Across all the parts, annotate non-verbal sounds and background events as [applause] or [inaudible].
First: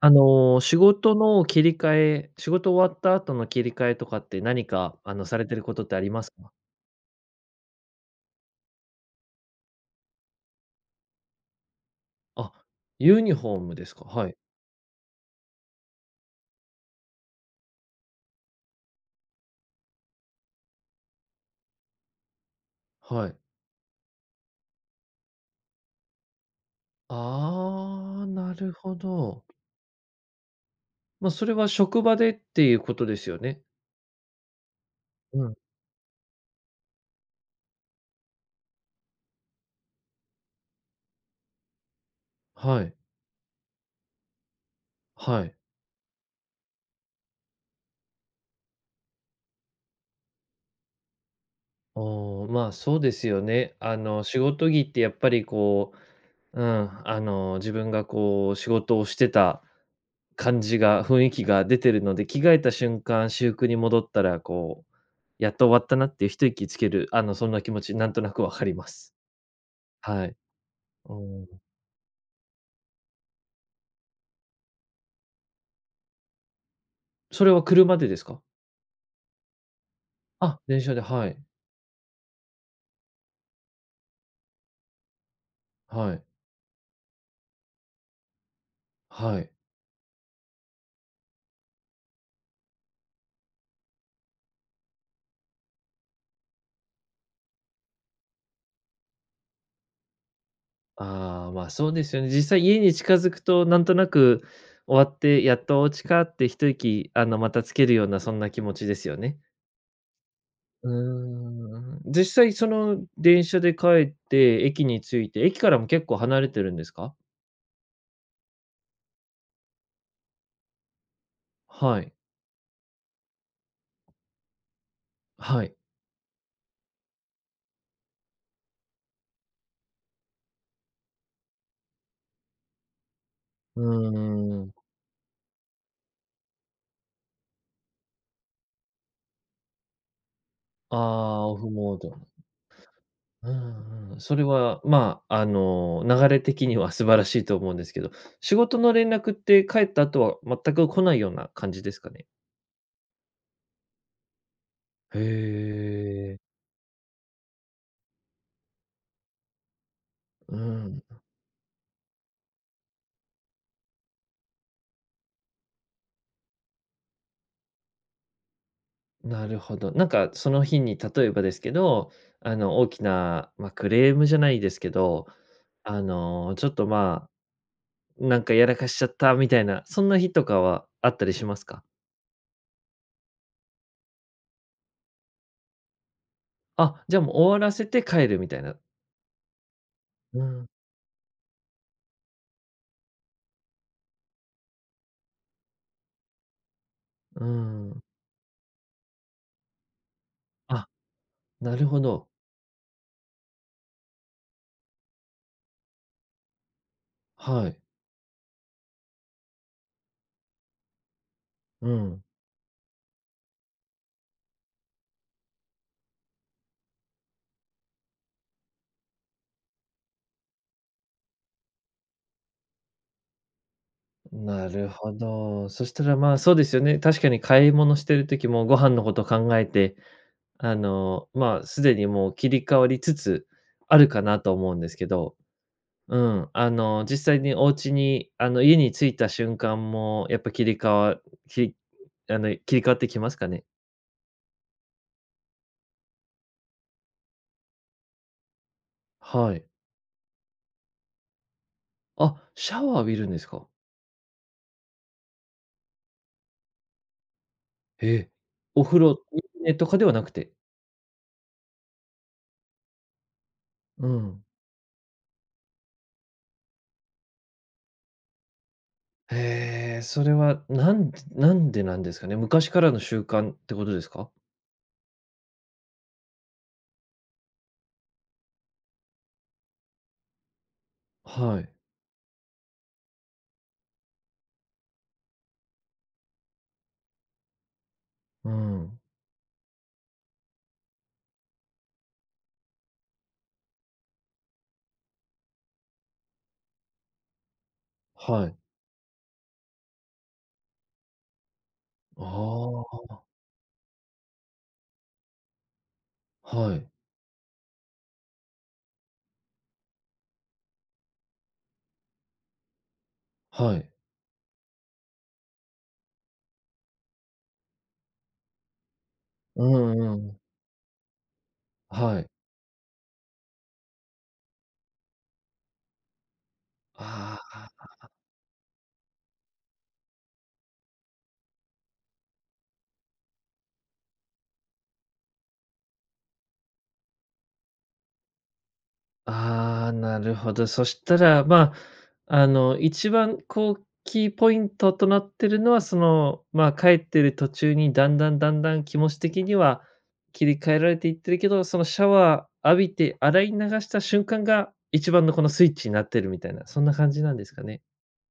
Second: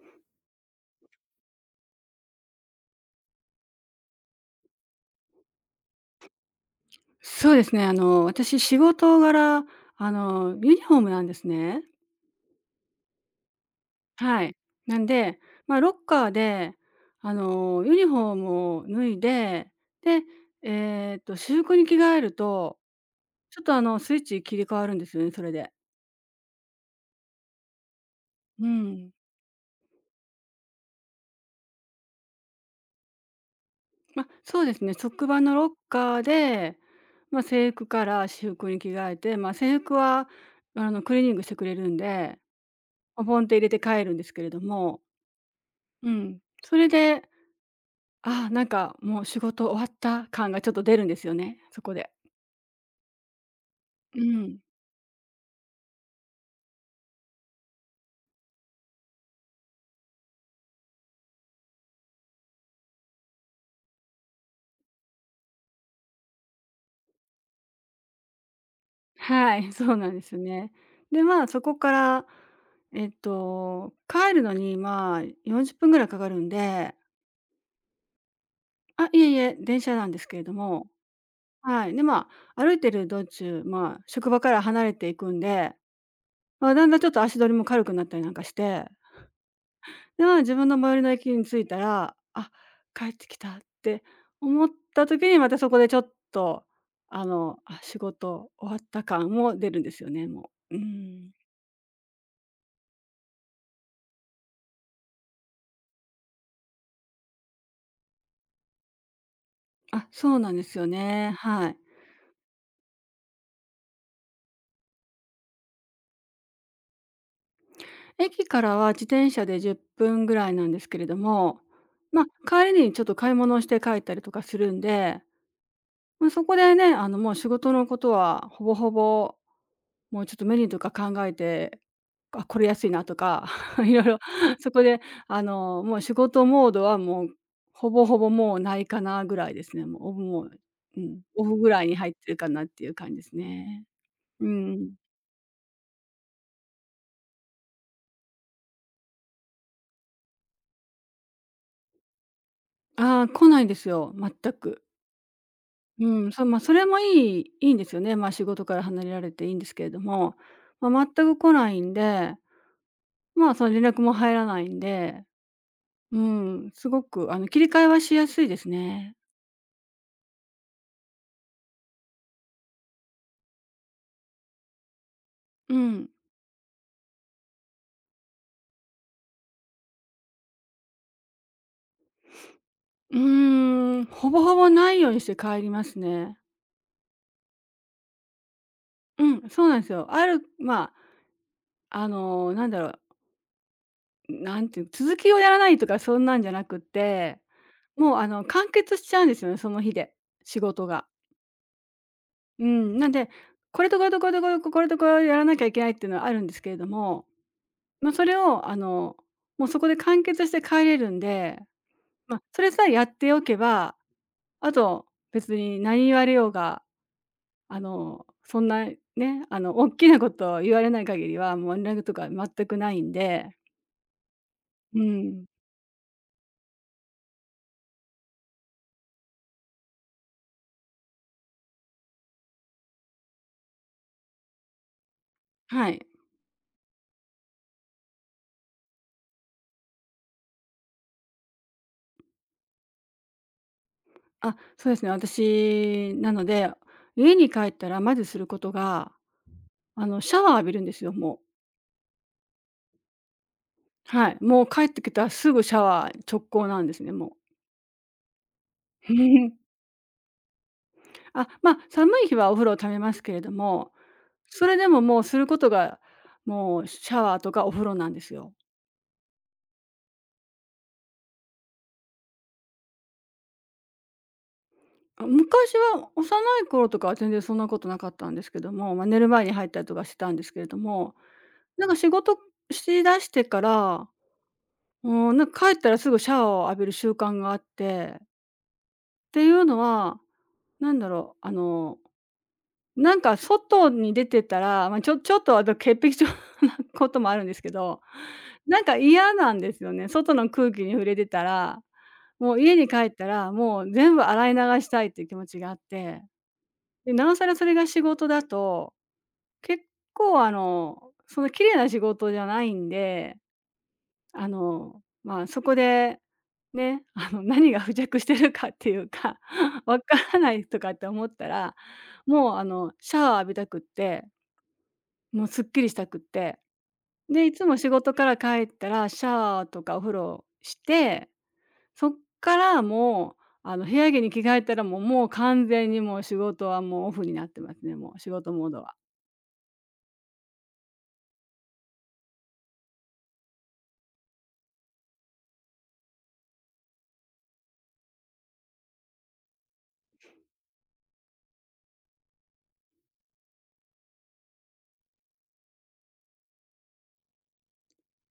仕事の切り替え仕事終わった後の切り替えとかって何か、されてることってありますか？そうですね、私仕事柄、ユニフォームなんですね。あ、ユニフォームですか？はい、はい。なんで、まあ、ロッカーで、ユニフォームを脱いで、で、私服に着替えると、はい。ちょっと、スイッチ切り替わるんですよね、それで。ああ、なうるほん。ど。まあ、それは職場でっていうことですよね？まあ、そうですね、職場うのん、ロッカーで、まあ、制服から私服に着替えて、まあ、制服は、クリーニングしてくれるんで、はい、ポポンって入れて帰るんですけれども、はい。うん。それで、ああ、なんかもう仕事終わった感がちょっと出るんですよね、そこで。おあ、まあ、そうですよね。う仕ん。事着ってやっぱりこう、うん、自分がこう仕事をしてた感じが、雰囲気が出てるので、着替えた瞬間、私服に戻ったら、こう、やっと終わったなっていう一息つける、そんな気持ち、なんとなくわかります。はい、そうなんではすい。よね。うで、まん。あ、そこから、帰るのに、まあ、40分ぐらいかかるんで、それは車でですか？あ、いえいえ、電車なんですけれどあ、電も、車で、はい。はい。で、まあ、歩いてる道中、まあ、職場から離れていくんで、はい。まあ、だんだんちょっと足取りも軽くなったりなんかしてはい。が、自分の周りの駅に着いたら、あ、帰ってきたって思った時に、またそこでちょっと、仕事終わった感も出るんですよね、もう。うん。ああ、ま、そうですよね。実際家に近づくと、なんとなく終わって、やっとお家かって一息、またつけるような、そんな気持ちですよね。あ、そうなんですようね。はい。ーん。実際その電車で帰って、駅に着いて、駅からも結構離れてるんですか？駅からは自転車で10分ぐらいなんですけれども、はい、ま、帰りにちょっと買い物をして帰ったりとかするんで、はい。ま、そこでね、もう仕事のことはほぼほぼもうちょっとメニューとか考えて、あ、これ安いなとか、う [laughs] いろいろ [laughs] ーそん。こで、もう仕事モードはもう、ほぼほぼもうないかなぐらいですね。もうオフもう、あうん、オあ、オフぐフらいにモー入っド。てるかなっていう感じですうね。んうん。それうは、ん。まあ、流れ的には素晴らしいと思うんですけど、仕事の連絡って帰った後は全く来ないような感じですかね？ああ、来ないんですよ、全く。へうん、え。まあ、それもいいんですよね。まあ、仕事から離れられていいんですけれども、うまん、あ、全く来ないんで、まあ、その連絡も入らないんで、うん、すごく切り替えはしやすいですね。なるほど。なんかその日に例えばですけど、大きな、まあ、クレームじゃないですけど、うん。ちょっと、まあ、なんかやらかしちゃったみたいな、そんな日とかはあったりしますか？うーん、ほぼほぼないようにして帰りますね。あ、じゃあもう終わらせて帰るみたいな。うん、そうなんですよ。うん、まあ、なんだろう、なんていう、続きをやらないとかそんなんじゃなくって、うん。もう完結しちゃうんですよね、その日で、仕事あ、が。なるほど。うん、なんで、これとこれとこれとこれとこれとこれをやらなきゃいけないっていうのはあるんですけれども、はい。まあ、それをもうそこで完結して帰れるんで、うん。まあ、それさえやっておけば、あと別に何言われようが、そんな、ね、大きなことを言われない限りは、もう連絡とか全くないんで、なるうほん。ど。そしたら、まあ、そうですよね。確かに買い物してる時もご飯のこと考えて、まあ、すでにもう切り替わりつつあるかなと思うんですけど、はい。うん。実際にお家に、家に着いた瞬間も、やっぱ切り替わき切り替わってきますかね？あ、そうですね、私、なので、家に帰ったらまずすることが、はい。シャワー浴びるんですよ、もう。あ、シャワー浴びるんですか？はい。もう帰ってきたらすぐシャワー直行なんですね、もう。ええ。お風呂、い [laughs] いねとかではなくて。あ、ま、寒い日はお風呂をためますけれども、うん。それでももうすることが、もうシャワーとかお風呂なんですよ。へえ、それはなんでなんですかね？昔からの習慣ってことですか？あ、昔は幼い頃とかは全然そんなことなかったんですけども、まあ、寝る前に入ったりとかしてたんですけれども、はい。なんか仕事しだしてから、うん、なんか帰ったらすぐシャワーを浴びる習慣があって、うん。っていうのは、なんだろう、なんか外に出てたら、まあ、ちょっとあと潔癖症なこともあるんですけど、はい。なんか嫌なんですよね。外の空気に触れてたら、もう家あに帰あ、ったら、もう全部洗い流したいっていう気持ちがあって。はい。で、なおさらそれが仕事だと、結構その綺麗な仕事じゃないんで、はい。まあ、そこで、ね、何が付着してるかっていうか、う [laughs] わんかうらん。ないとかって思ったら、はい。もうシャワー浴びたくって、もうすっきりしたくって、あで、いつもあ。仕事から帰ったらシャワーとかお風呂して、そっからもう、部屋着に着替えたらもう完全にもう仕事はもうオフになってますね、もう仕事モードは。ああ、なるほど。そしたら、まあ、一番こう、キーポイントとなってるのは、その、まあ、帰ってる途中にだんだん気持ち的には切り替えられていってるけど、そのシャワー浴びて洗い流した瞬間が、一番のこのスイッチになってるみたいな、そんな感じなんですかね？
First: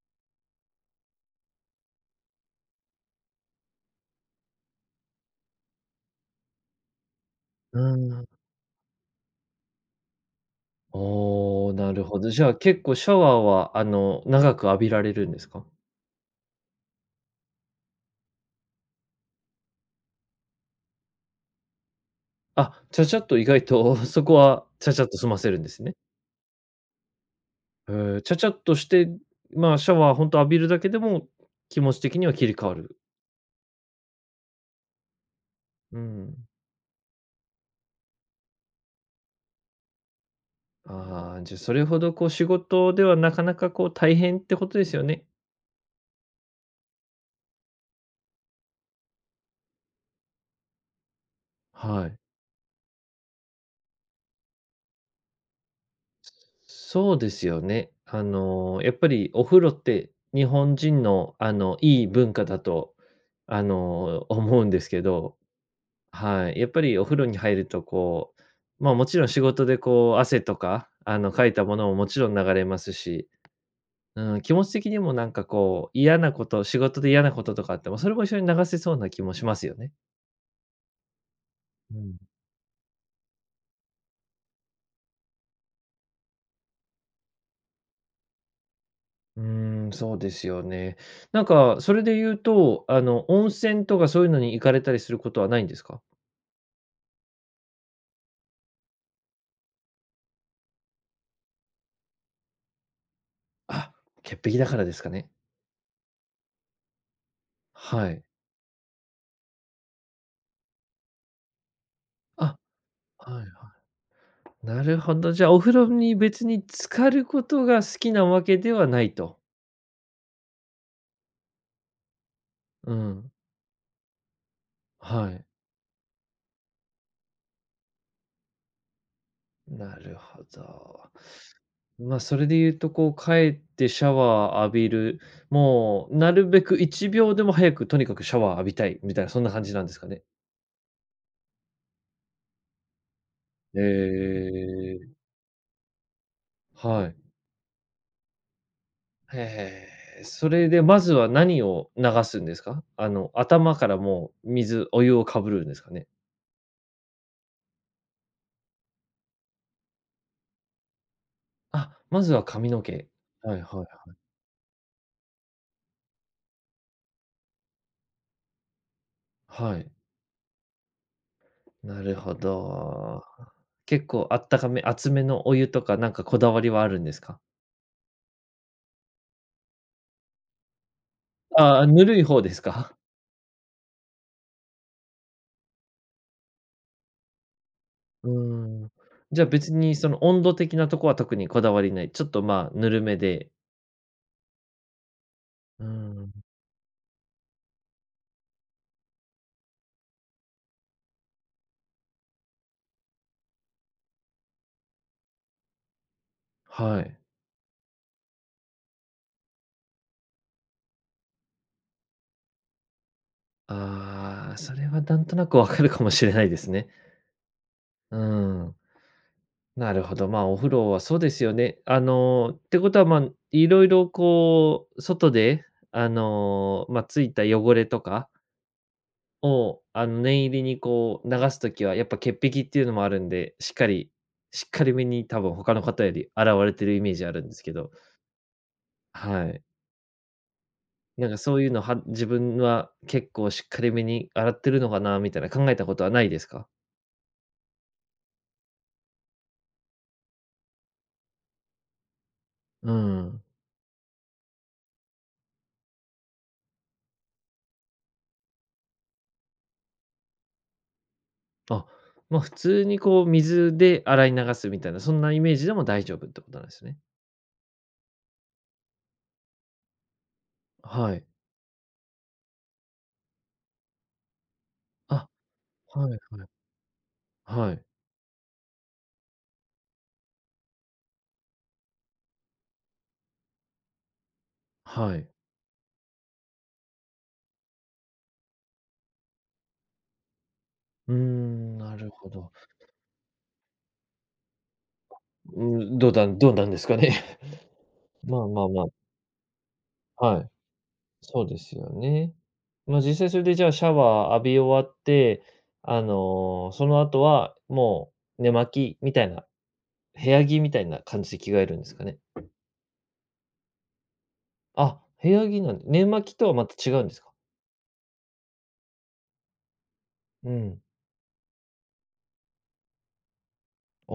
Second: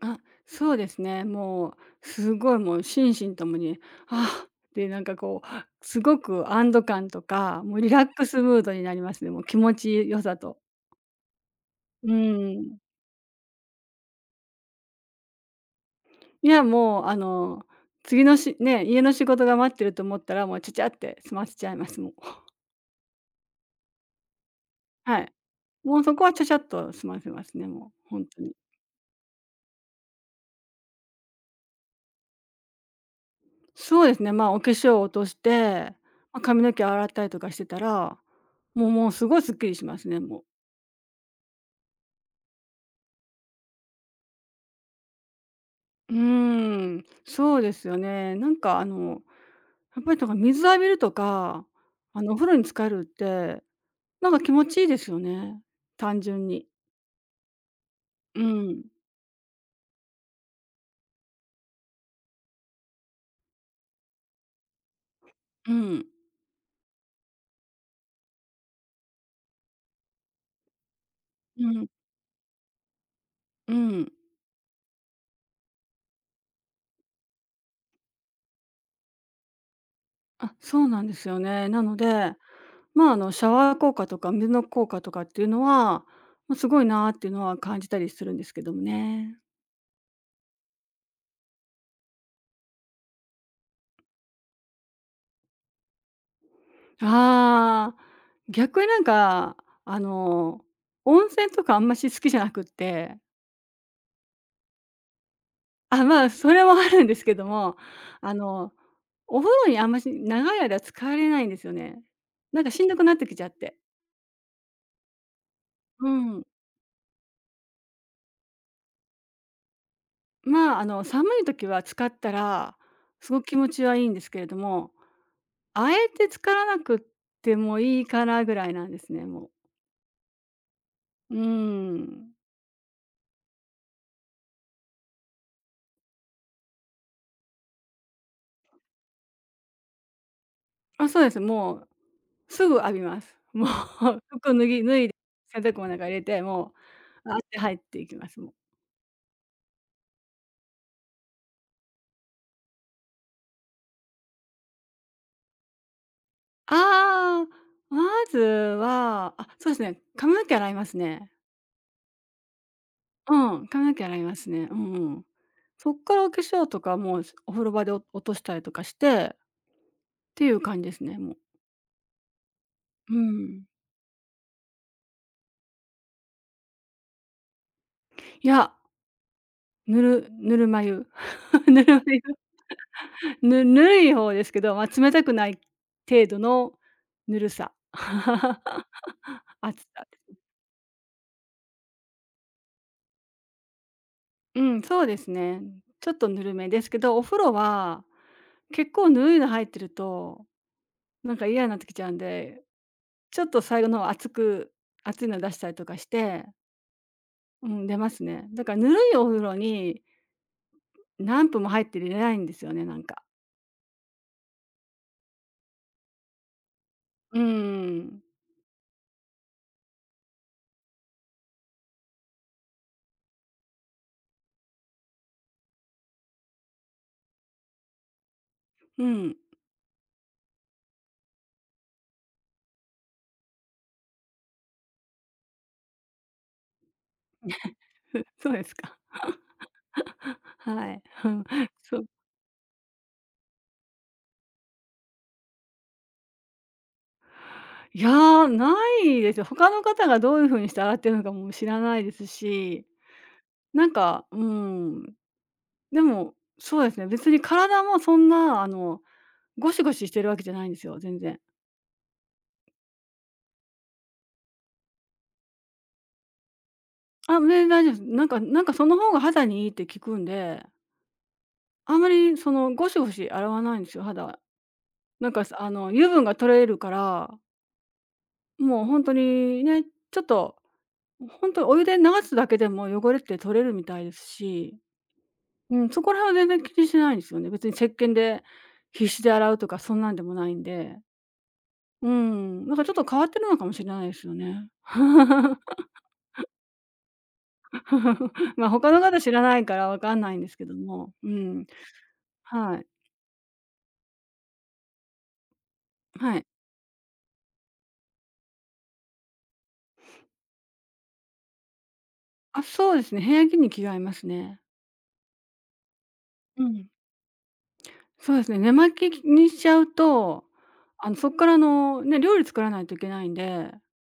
あ、そうですね。もう、すごいもう心身ともに、ああ、で、なんかこう、すごく安堵感とか、もううリラッん。クスムードになりますね。もう気持ち良さと。おお、なるうほど。じゃあ、ん。結構シャワーは、長く浴びられるんですか？いや、もう、次のね、家の仕事が待ってると思ったら、もうちゃちゃって済ませちゃいます、もう。[laughs] あ、ちゃちゃっと意外と [laughs] そこは、ちゃちゃっとは済い。ませるんですね。もうそこはちゃちゃっと済ませますね、もチう、ャ本ちゃ当ちゃに。っとして、まあ、シャワー本当浴びるだけでも、気持ち的には切り替わる。そうですね、まあ、お化粧を落として、うまあ、ん。髪の毛洗ったりとかしてたら、もうすごいすっきりしますね、もう。ああ、じゃあ、それほどこう仕事ではなかなかこう大変ってことですよね。うーん、そうですよね。なんかやっぱりとか水浴びるとか、はい。お風呂に浸かるって、なんか気持ちいいですよね、単純に。そうですよね。うん、やっぱりお風呂って日本人の、いい文化だと、思うんですけど、うん、はい。やっぱりお風呂に入るとこう、まあ、もちろん仕事でこう汗とか、かいたうもん、のももちろん流れますし、うん。うん、気持ち的にもなんかこう、嫌なこと、仕事で嫌なこととかあっても、それも一緒に流せそうな気もしますよね。あ、そうなんですよね。なのうん。で、まあ、あのシャワー効果とか水の効果とかっていうのは、ま、すごいなっていうのは感じたりするんですけどもね。うーん、そうですよね。なんか、それで言うと、温泉とかそういうのに行かれたりすることはないんですか？ああ、逆になんか、あの、温泉とかあんまし好きじゃなくって、あ、潔癖だからですかね。あ、まあ、それはあるんですけども、はい。あの、お風呂にあんまし長い間浸かれないんですよね。あ、なんかしんどくなってはきいちはゃって。い。なるほど、じゃあ、お風呂うにん。別に浸かることが好きなわけではないと。まあ、寒い時は浸かったら、うすん、ごく気持ちはいいんですけれども、はい。あえて浸からなくってもいいかなぐらいなんですね、もう。なるほど。うま、あ、ん。それで言うと、こう、帰ってシャワー浴びる、もうなるべく1秒でも早くとにかくシャワー浴びたいみたいな、そんな感じなんですかね。あ、そうです。もうすぐ浴びます。もう [laughs] え服脱いで、え。洗濯物なんか入れて、もはい。う、あって入っていきます、もう。へえ、それでまずは何を流すんですか？頭からもうお湯をかぶるんですかね？ああ、まずは、あ、そうですね、髪の毛洗いますね。あ、まずは髪の毛。うはいん、は髪の毛い。洗いますね。うんうん。そっからお化粧とかも、お風呂場でお落としたりとかして、っはい。ていう感じですね、もう。なるほうど。ん。結構あったかめ、熱めのお湯とかなんかこだわりはあるんですか？いや、ぬるま湯。[laughs] あぬあ、るまぬる湯。い方ですか？ぬるい方ですけど、まあ、冷たくない程度のぬるさ。うー [laughs] ん。じゃあ、別暑にさ。その温度的なとこは特にこだわりない。ちょっと、まあ、ぬるめで。うん、そうですね。うーちょっとん、ぬるめですけど、お風呂は結構ぬるいの入ってるとなんか嫌になってきちゃうんで、ちょっと最後の方熱いの出したりとかして、はい。うん、出ますね。だからぬるいお風呂に何分も入って入れないんですよね、なんか。ああ、それはなんとなくわかるかもしれないですね。うーうん。ん、なるほど。まあ、お風呂はそうですよね。ってことは、まあ、いろいろこう、外で、まあ、ついた汚れとかうん。[laughs] を、念入りにこう流すときはやっぱ潔癖っていうのもあるんで、しっかりめに多分他の方より洗われてるイメージあるんですけど、そうですか。はい。はい。[laughs] うなんかん。そういうのそはう。自分は結構しっかりめに洗ってるのかなみたいな考えたことはないですか？いや、ないですよ。他の方がどういう風にして洗ってるのかも知らないですし、うん。なんか、うーん、でも、そうですね、別に体もそんなゴシゴシしてるわけじゃないんですよ、全然。あ、ま、普通にこう水で洗い流すみたいな、そんなイメージでも大丈夫ってことなんですね。あ、全然大丈夫です。なんかその方が肌にいいって聞くんで、はい。あんまりそのゴシゴシ洗わないんですよ、肌、なあ、んかは油い分がは取い。れるから、はい。もう本当にね、ちょっと本当お湯で流すだけでも汚れって取れるみたいですし、はい。うん、そこら辺は全然気にしないんですよね。別に石鹸で必死で洗うとかそんなんでもないんで。うーん、なうるほど。ん、ちょっと変わってるのかもしれないですよね。[laughs] うん、どうなんですかね。[laughs] まあまあま、ま他の方知らないからわかんあ、ないんはでい、すけども、うそうでん、すよね。はい、ま、実際それでじゃあシャワー浴び終わって、はい。その後はもう寝巻きみたいな部屋着みたいな感じで着替えるんですかね。あ、そうですね、部屋着に着替えますね。あ、部屋着なんで寝巻きとはうまたん。違うんですか？そうですね、寝巻きにしちゃうと、うん。そっからね、料理作らないといけないんで、あ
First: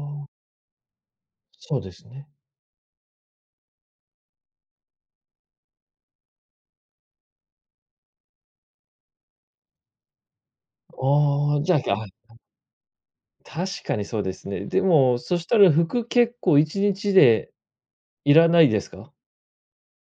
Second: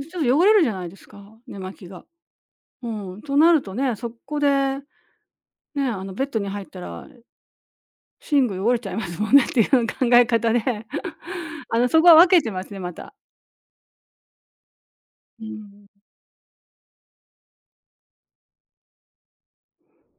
ちょっと汚れるじゃないですか、寝巻そうきでが。すね。うん、となるとね、そこで、ね、ベッドに入ったら、寝具汚れちゃいますもんねっていう考え方で、[laughs] ああ、じゃあ、そこはあ、分けてますね、また。確かにそうですね。でも、そうしたらん。服結構1日でいらないですか？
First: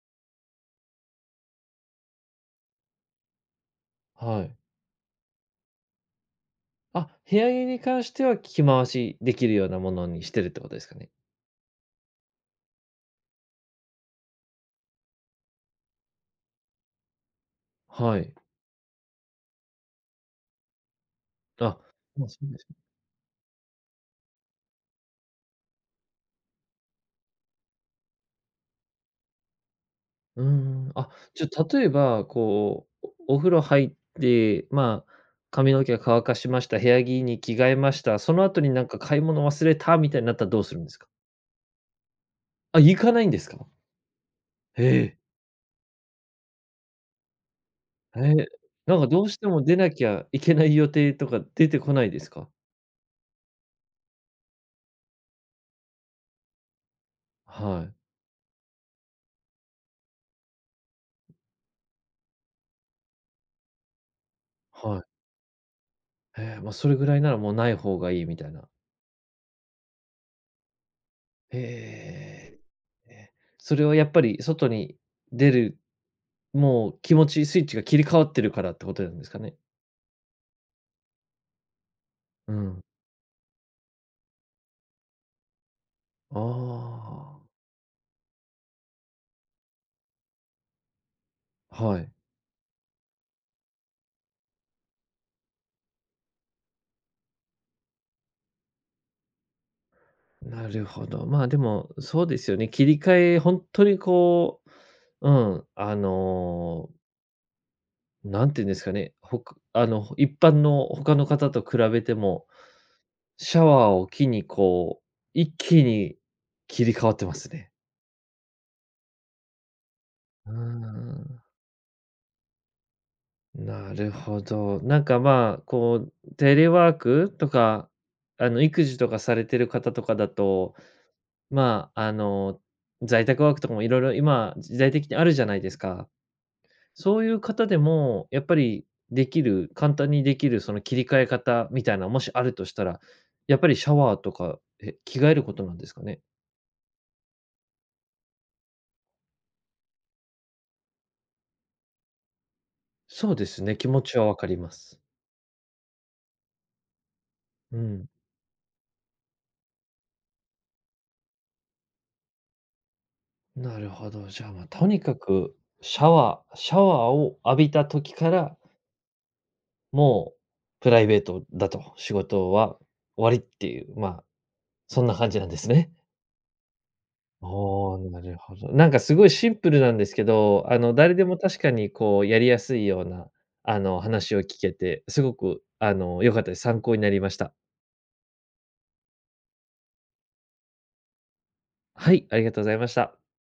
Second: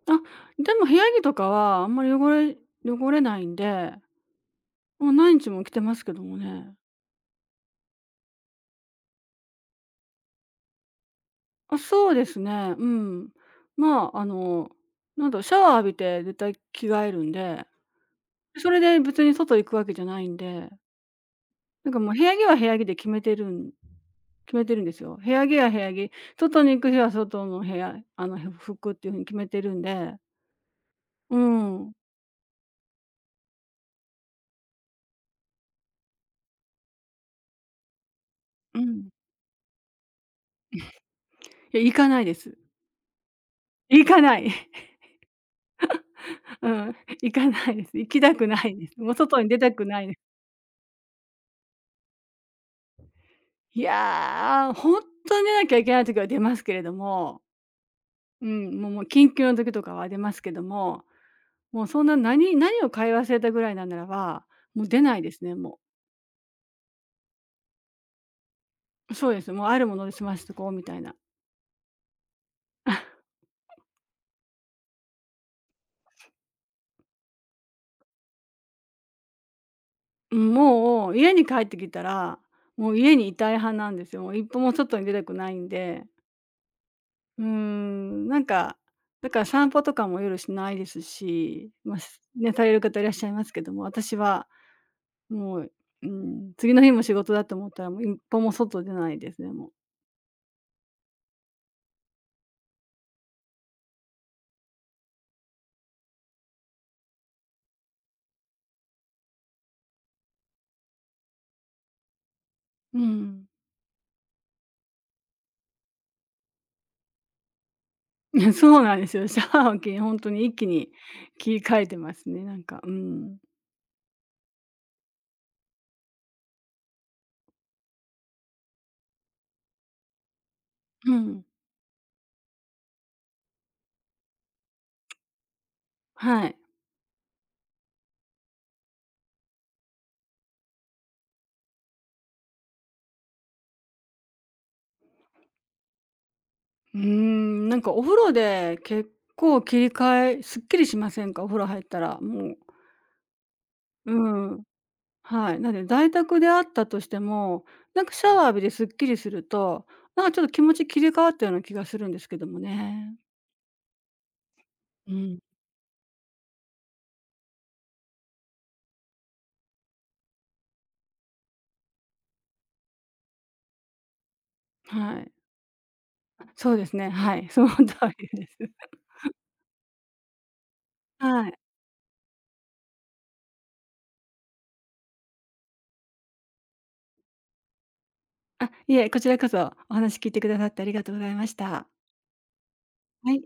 あ、でも部屋着とかはあんまり汚れないんで、はい。もう何日も着てますけどもね。あ、部屋着に関しては着回しできるようなものにしてるってことですかね。あ、そうですね。うん。まあ、なんだろう、シャワー浴びて絶対着替えるんで、はい。それで別に外行くわけじゃないんで、あ、もう部ま、屋そ着うはで部す。屋着で決めてるんですよ。部屋着は部屋着、外に行く日は外の部屋、服っていうふうに決めてるんで、うーん、あ、うじゃあ、例えん、ば、こう、お風呂入って、まあ、髪の毛乾かしました、部屋着に着替えました、その後にうなんかん。買い物忘れたみたいになったらどうするんですか？いや、行かないです。あ、行かないんですか？行かない。へ [laughs] え、うん、行かないです。行きえたえ、くないでなす。んかもうどうし外てに出もた出くななきいです。ゃいけない予定とか出てこないですか？いやー、本当に出なきゃいけない時は出ますけれども、はい、うん、もう緊急の時とかは出ますけども、もうそんな何を買い忘れたぐらいなんならば、もうは出い。ないですね、もええ、ま、それぐらいならもうない方がいいみたいな。う。そうです、もうあるもので済ませとこうみたいな。へえ、え、それはやっぱり外に出る、もう気持ちスイッチが切り替わってるからってことなんですかね？うん、もう家に帰ってきたら、うん。もう家にいたい派なんですよ。もう一歩も外に出たくないんで。あうーん、だから散歩とかも夜しないですし、あ、まあ、はい。すね、される方いらっしゃいますけども、私はもう、うん、次の日も仕事だと思ったらもう一歩も外出ないですね、もなるほど。まあ、でも、そうですよね。切り替え、本当にこう、うん、んていうんですかね、一般の他の方と比べても、う。うん。シャワーを機にこう、一気に切り替わってますね。[laughs] そうなんですよ。シャワーをきり [laughs] 本当にうー一気にん、切り替えてますね、うん。なるほど。なんか、まあ、こう、テレワークとか、育児とかされてる方とかだと、うん、まあ、在宅ワークとかもいろいろ今、時代的にあるじゃないですか。はい。そういう方でも、やっぱりできる、簡単にできるその切り替え方みたいな、もしあるとしたら、やっぱりシャワーとか、え、着替えることなんですかね？うーん、お風呂で結構切り替えすっきりしませんか？お風呂入ったら、もうそうですね、気持うちはわかりん、ます。はい。なんで在宅であったとしても、うん。シャワー浴びですっきりすると、ちょっと気持ち切り替わったような気がするんですけどもね。なるほど、じゃあ、まあ、とにうかん、くシャワーを浴びた時から、もうプライベートだと、仕事は終わりっていう、まあ、そんなは感い。じなんですね。そうですね、はい、あ [laughs] その通あ、なりるでほす。ど。なんかすごいシンプルなんですけど、誰 [laughs] でもはい。確かにこうやりやすいような、話を聞けて、すごく良かったです。参考になりました。あ、いえ、こちらこそお話聞いてくださってありがとうございました。はい、ありがとうございました。はい。